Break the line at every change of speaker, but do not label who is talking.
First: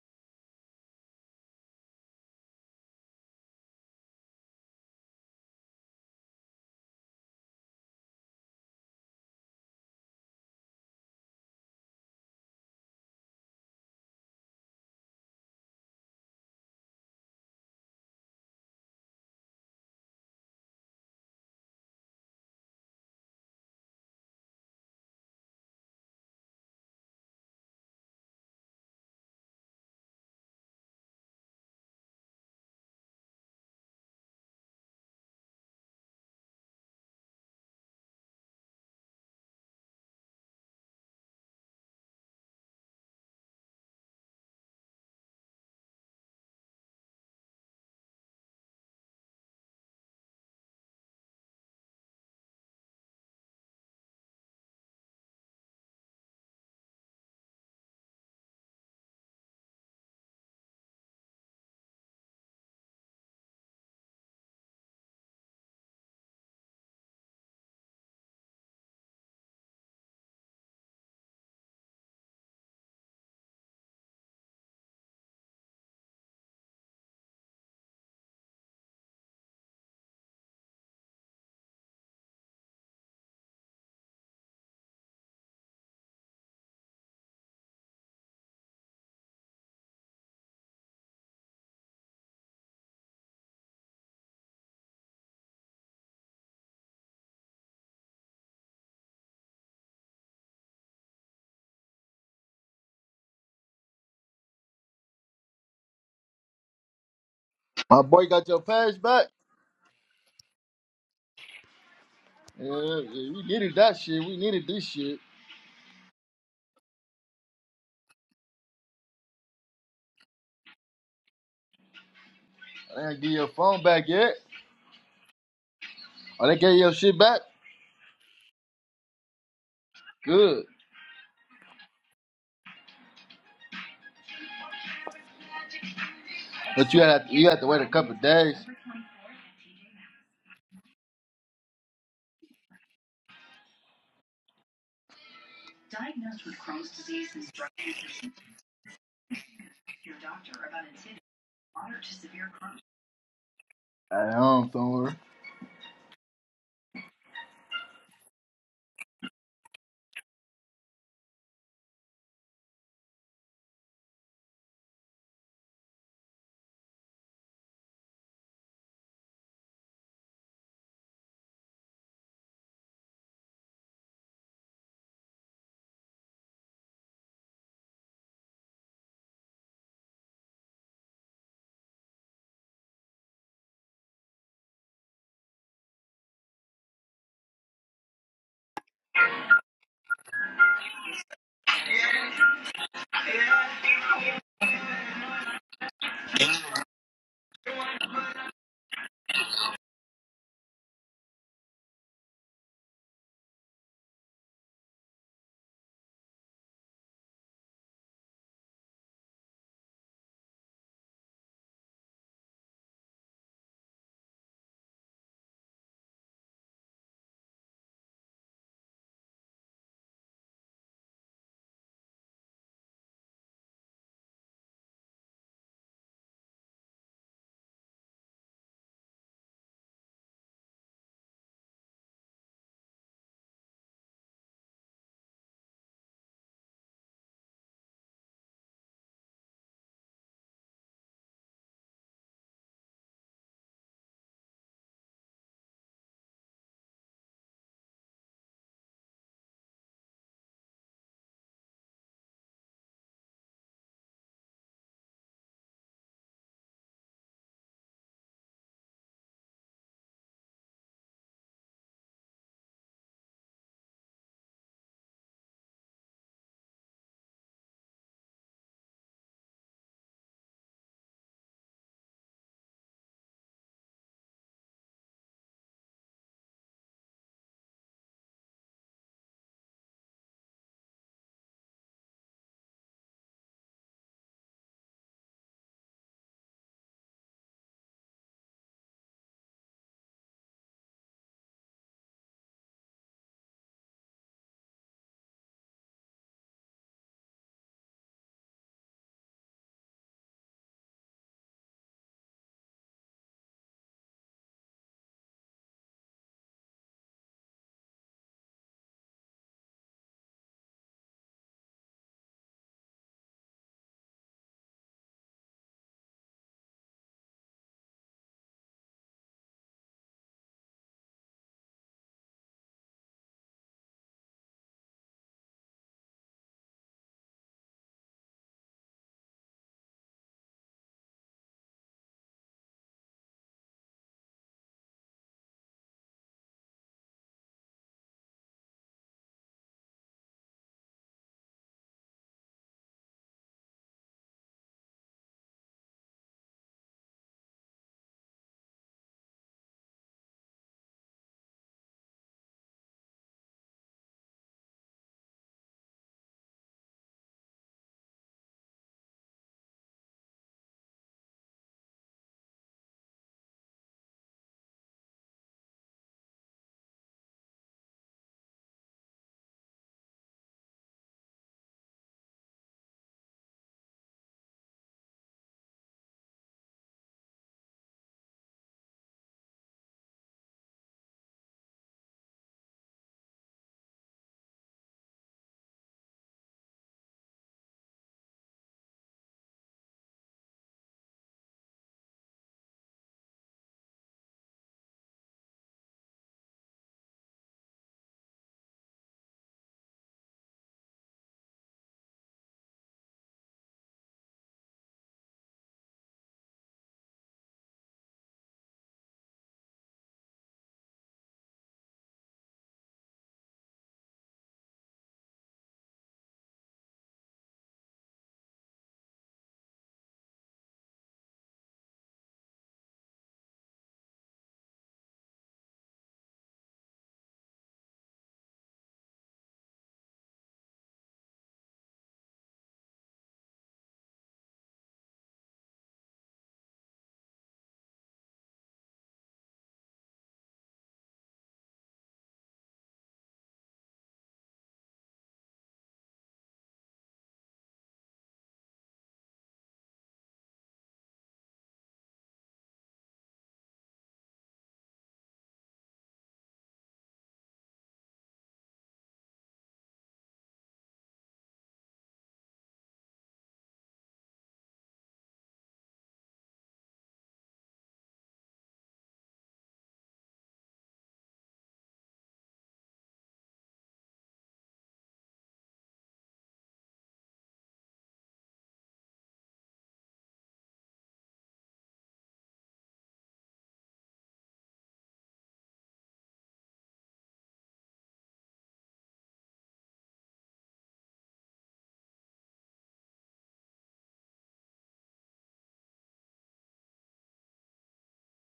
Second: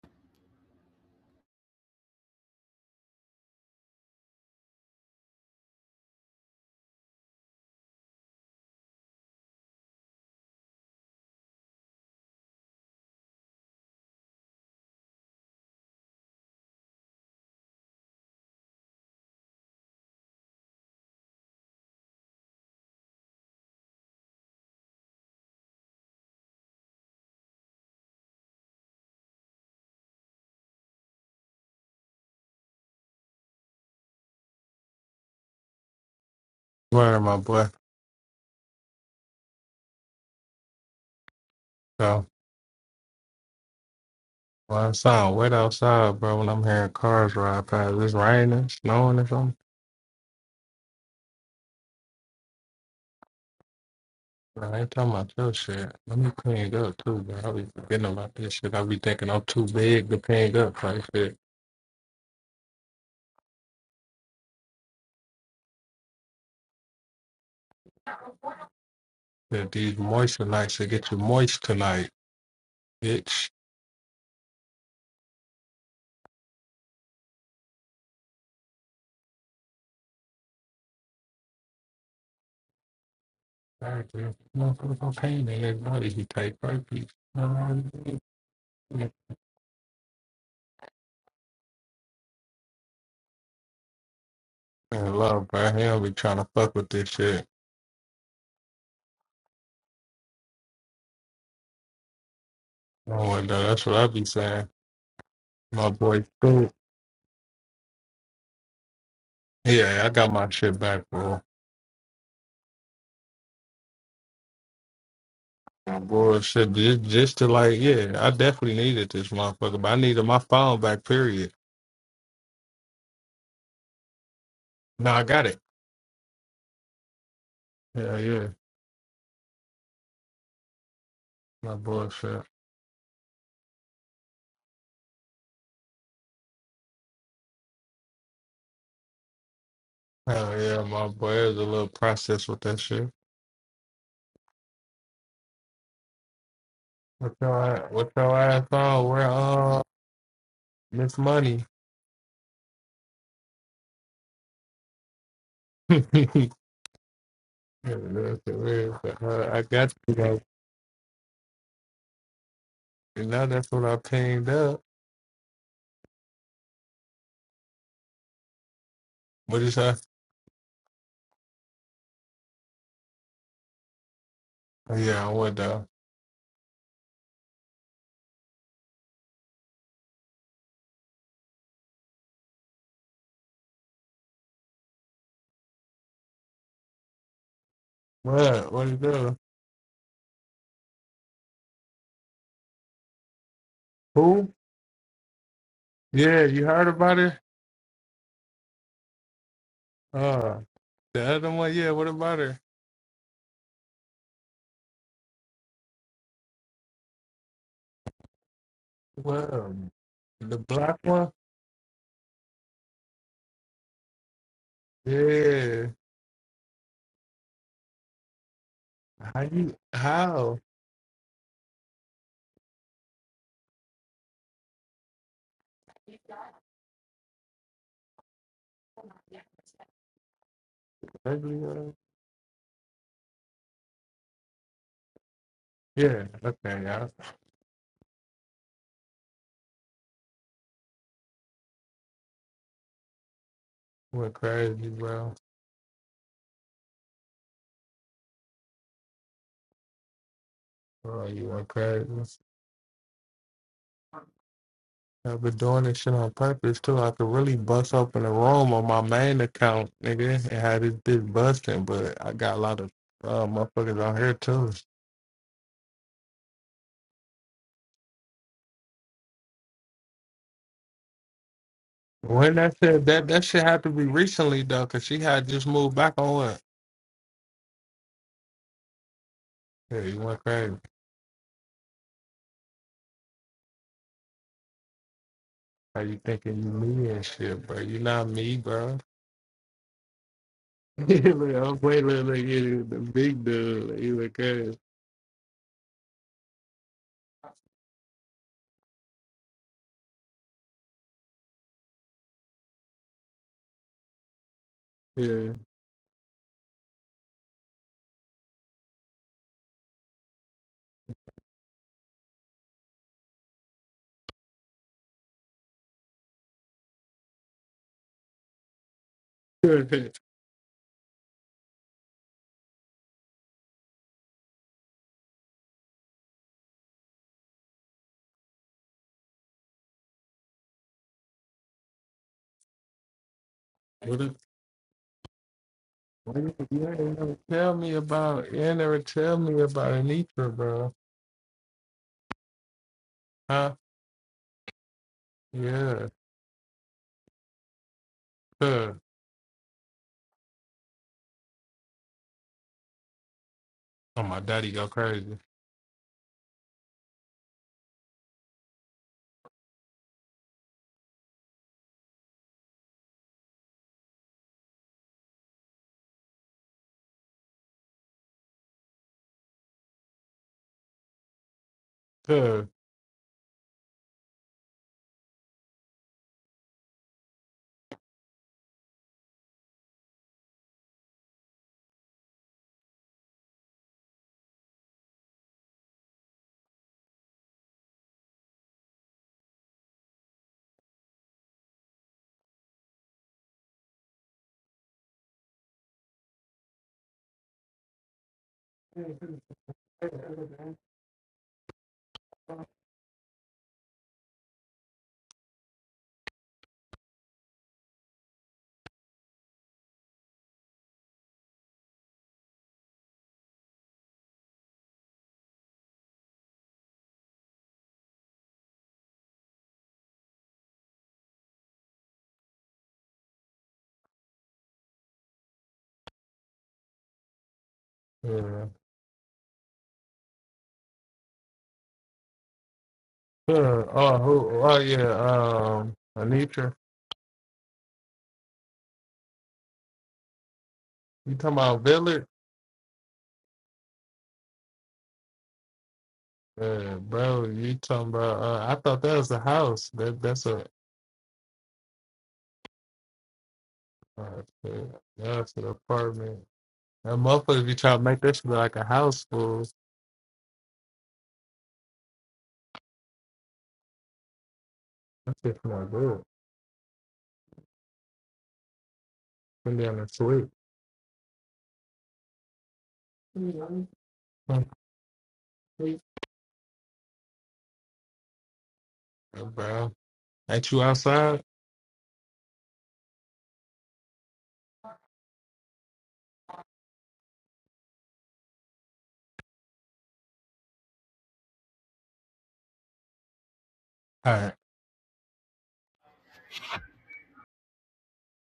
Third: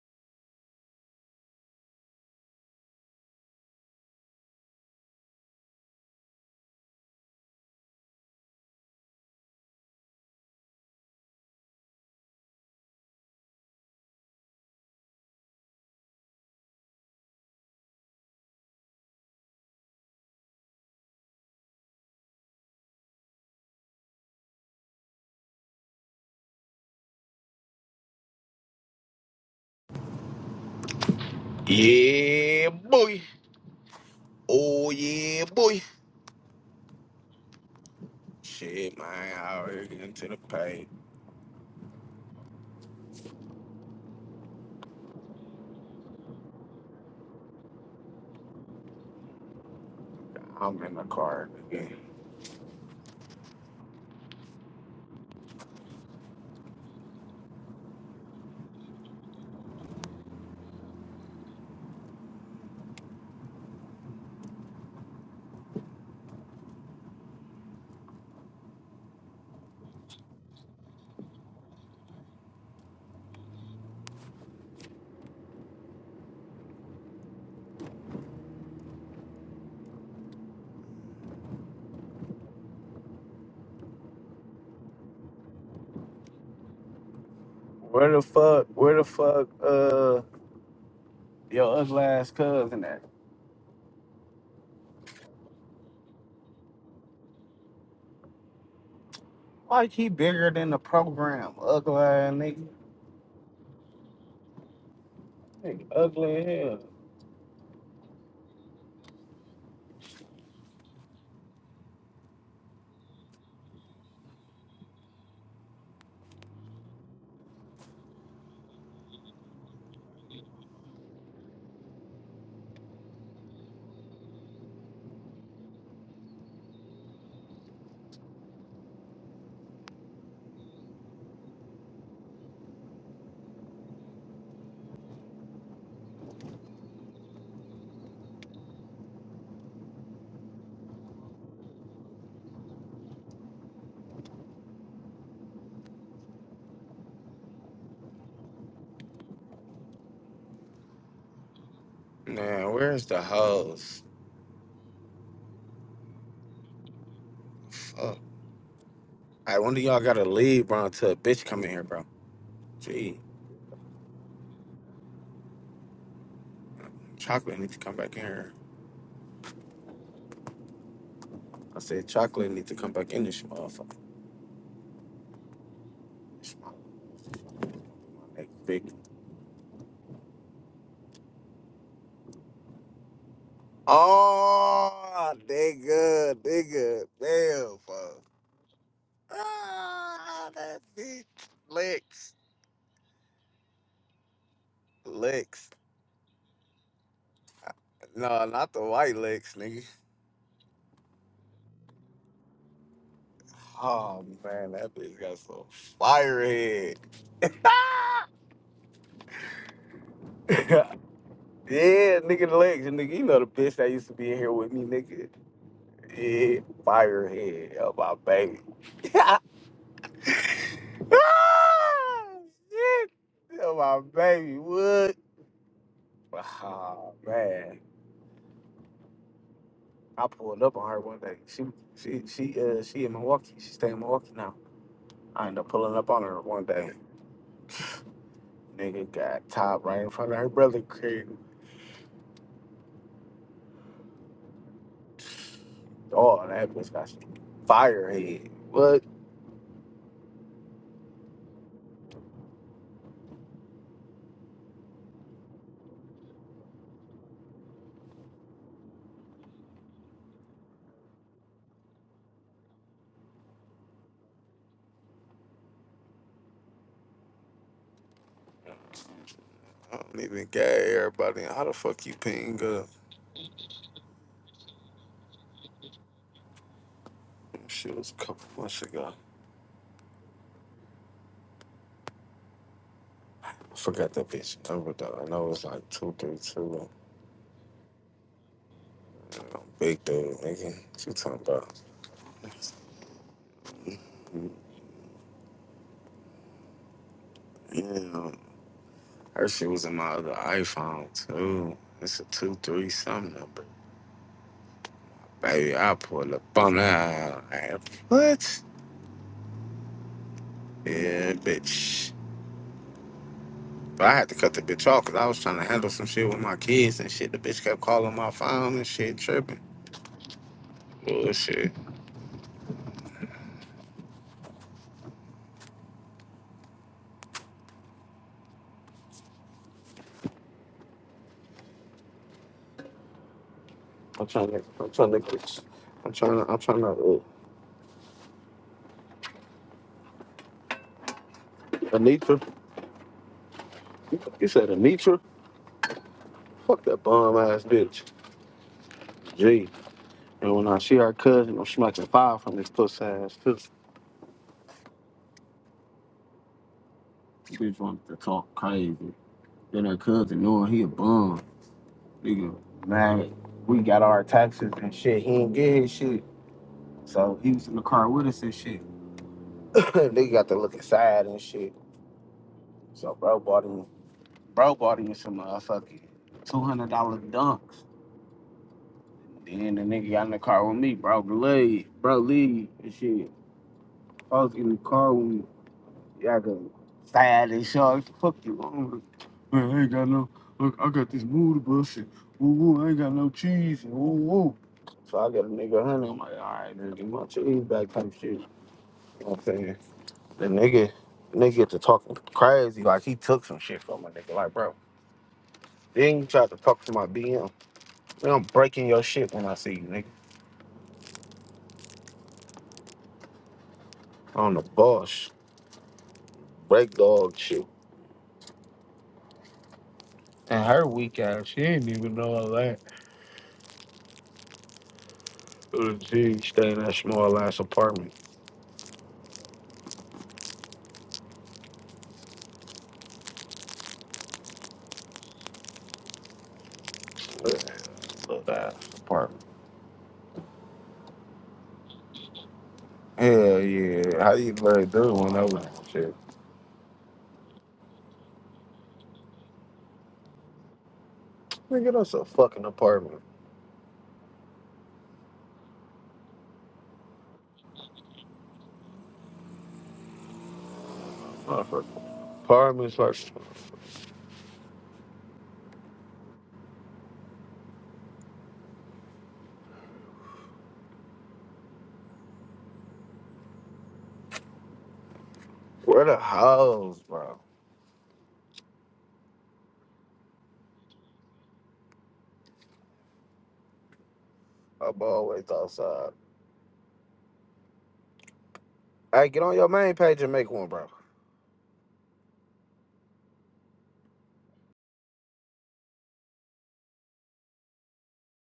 Yeah, boy. Oh, yeah, boy.
Where my boy?
Shit, man. I already get into the paint.
So well, it's all wet outside, bro. When I'm hearing cars ride past, it's raining, snowing, or something.
I'm in the car again.
Bro, I ain't talking about your shit. Let me clean it up too, bro. I be forgetting about this shit. I be thinking I'm too big to clean up. Like shit. That these moisture nights should get you moist tonight, bitch. Alright, bro. Motherfucker, cocaine in his body. He take herpes. Man,
Where the fuck, where the fuck, uh, your ugly ass cousin at?
love, bro. He don't be trying to fuck with this shit.
Like he bigger than the program, ugly ass nigga.
Oh, well, though, that's what I be saying.
Nigga,
My boy,
ugly as
Scoop.
hell.
My boy got your pass back.
Yeah, I got my shit back, bro.
Yeah, yeah, we needed that shit. We needed this shit.
My Bullshit. Just, just to like, yeah, I definitely needed this motherfucker, but I needed my phone back, period.
I didn't get your phone back yet.
No, I got it.
Oh, they gave your shit back.
Yeah, yeah.
Good,
My bullshit.
but you had you had to wait a couple days.
Hell yeah, my boy. It was a little process with that shit. What your ass, what your ass on? Where, uh, Miss Money?
Man, where's the hoes?
At home somewhere.
Yeah,
Fuck.
that's the weird shit. Uh,
I
I
wonder
got
y'all
you,
gotta
though.
leave, bro, until a bitch come in here, bro. Gee,
And now that's what I pinged up.
chocolate needs to come back in here.
What is that?
I said chocolate needs to come back in this motherfucker.
Oh, Yeah, I went down.
This motherfucker, Big Oh, they good. They good. Damn, fuck.
What? What you doing?
Ah, that bitch. Licks.
Who?
Licks.
Yeah, you heard about it?
No, not the white licks, nigga.
Uh, The other one, yeah, what about her?
Oh, man, that bitch got some fire head. Ah!
Well, the
yeah,
black one?
nigga, the legs. Nigga, you know the bitch that used to be in here with me, nigga.
Yeah.
Yeah, fire head. Oh, my baby. ah,
How you how?
shit. Oh, my baby. What? Oh, man. I pulled up on her one day.
Ugly
She
one?
she she uh she in Milwaukee. She stay in Milwaukee now. I ended up pulling up
Yeah,
on her one
okay,
day.
y'all
Nigga got top right in front of her brother crib.
Went crazy, bro.
Oh, that bitch got some firehead. What?
Oh, you went crazy. I've been doing this shit on purpose too. I could really bust open a room on my main account, nigga, and had this bitch busting, but I got a lot of uh, motherfuckers on here too.
I don't even get everybody. How the fuck you
When
ping
that
up?
shit that that shit had to be recently though, cause she had just moved back on it.
She was a couple months ago.
Yeah, you went crazy.
I forgot that bitch number though. I know it was like
How
two
you
three
thinking you
two.
me and shit, bro? You not me, bro.
You know, Big dude, nigga. She
look,
talking about.
I'm waiting look, look, you the big dude. Like, He look at it.
Yeah, Her shit was in my other iPhone too. It's a two three something number.
Yeah.
Baby, I pull up on that. Like, What? Yeah, bitch. But I had to cut the bitch off because I was trying to handle some shit with my kids and shit. The bitch kept calling my phone and shit, tripping. Bullshit.
what
I'm
if,
trying to. I'm trying to. Get, I'm
what
trying to.
if
I'm trying
you ain't
to.
never tell me about you ain't never tell me about Anitra, bro?
Uh, Anitra.
Huh?
You said Anitra?
Yeah.
Fuck that bum ass bitch.
Huh.
Gee. And when I see her cousin, I'm smacking fire from this puss ass too.
Oh my daddy go crazy.
Bitch wanted to talk crazy. Then her cousin knowing he a bum, nigga. Man, we got our taxes and shit. He ain't get his shit. So he was in the car with us and shit. they got to look inside and shit.
Huh.
So bro bought him, bro bought him some motherfucking two hundred dollar dunks. Then the nigga got in the car with me, bro. Bro, Leave, bro, leave and shit. I was in the car with me. Yeah, I got sad and shark. Fuck you. I'm like, Man, I ain't got no. Look, I got this mood bus and woo woo. I ain't got no cheese and woo woo. So I got a nigga honey. I'm like, all right, man, give my cheese back type shit. You know what I'm saying? The nigga, nigga get to talking crazy. Like he took some shit from my nigga. Like, bro, then you tried to talk to my BM. Man, I'm breaking your shit when I see you, nigga. On the boss, break dog shit. And her weak ass, she didn't even know all that. She stay in that small ass apartment.
Yeah. Huh. Oh who oh yeah, um Anitra.
Love that apartment.
You talking about Villard?
Hell yeah. How you like do when I was shit?
Yeah, bro, you talking about? Uh, I thought that was a house. That that's a
Nigga, that's a fucking apartment.
Oh, shit. That's an apartment. That motherfucker be trying to make that shit look like a house full.
Motherfucker. Apartments are
That shit's not good. Put down a suite. mm
where the hoes, bro.
Bro, ain't you outside?
I'm always outside. Hey, get on your main page and make one, bro.
All right.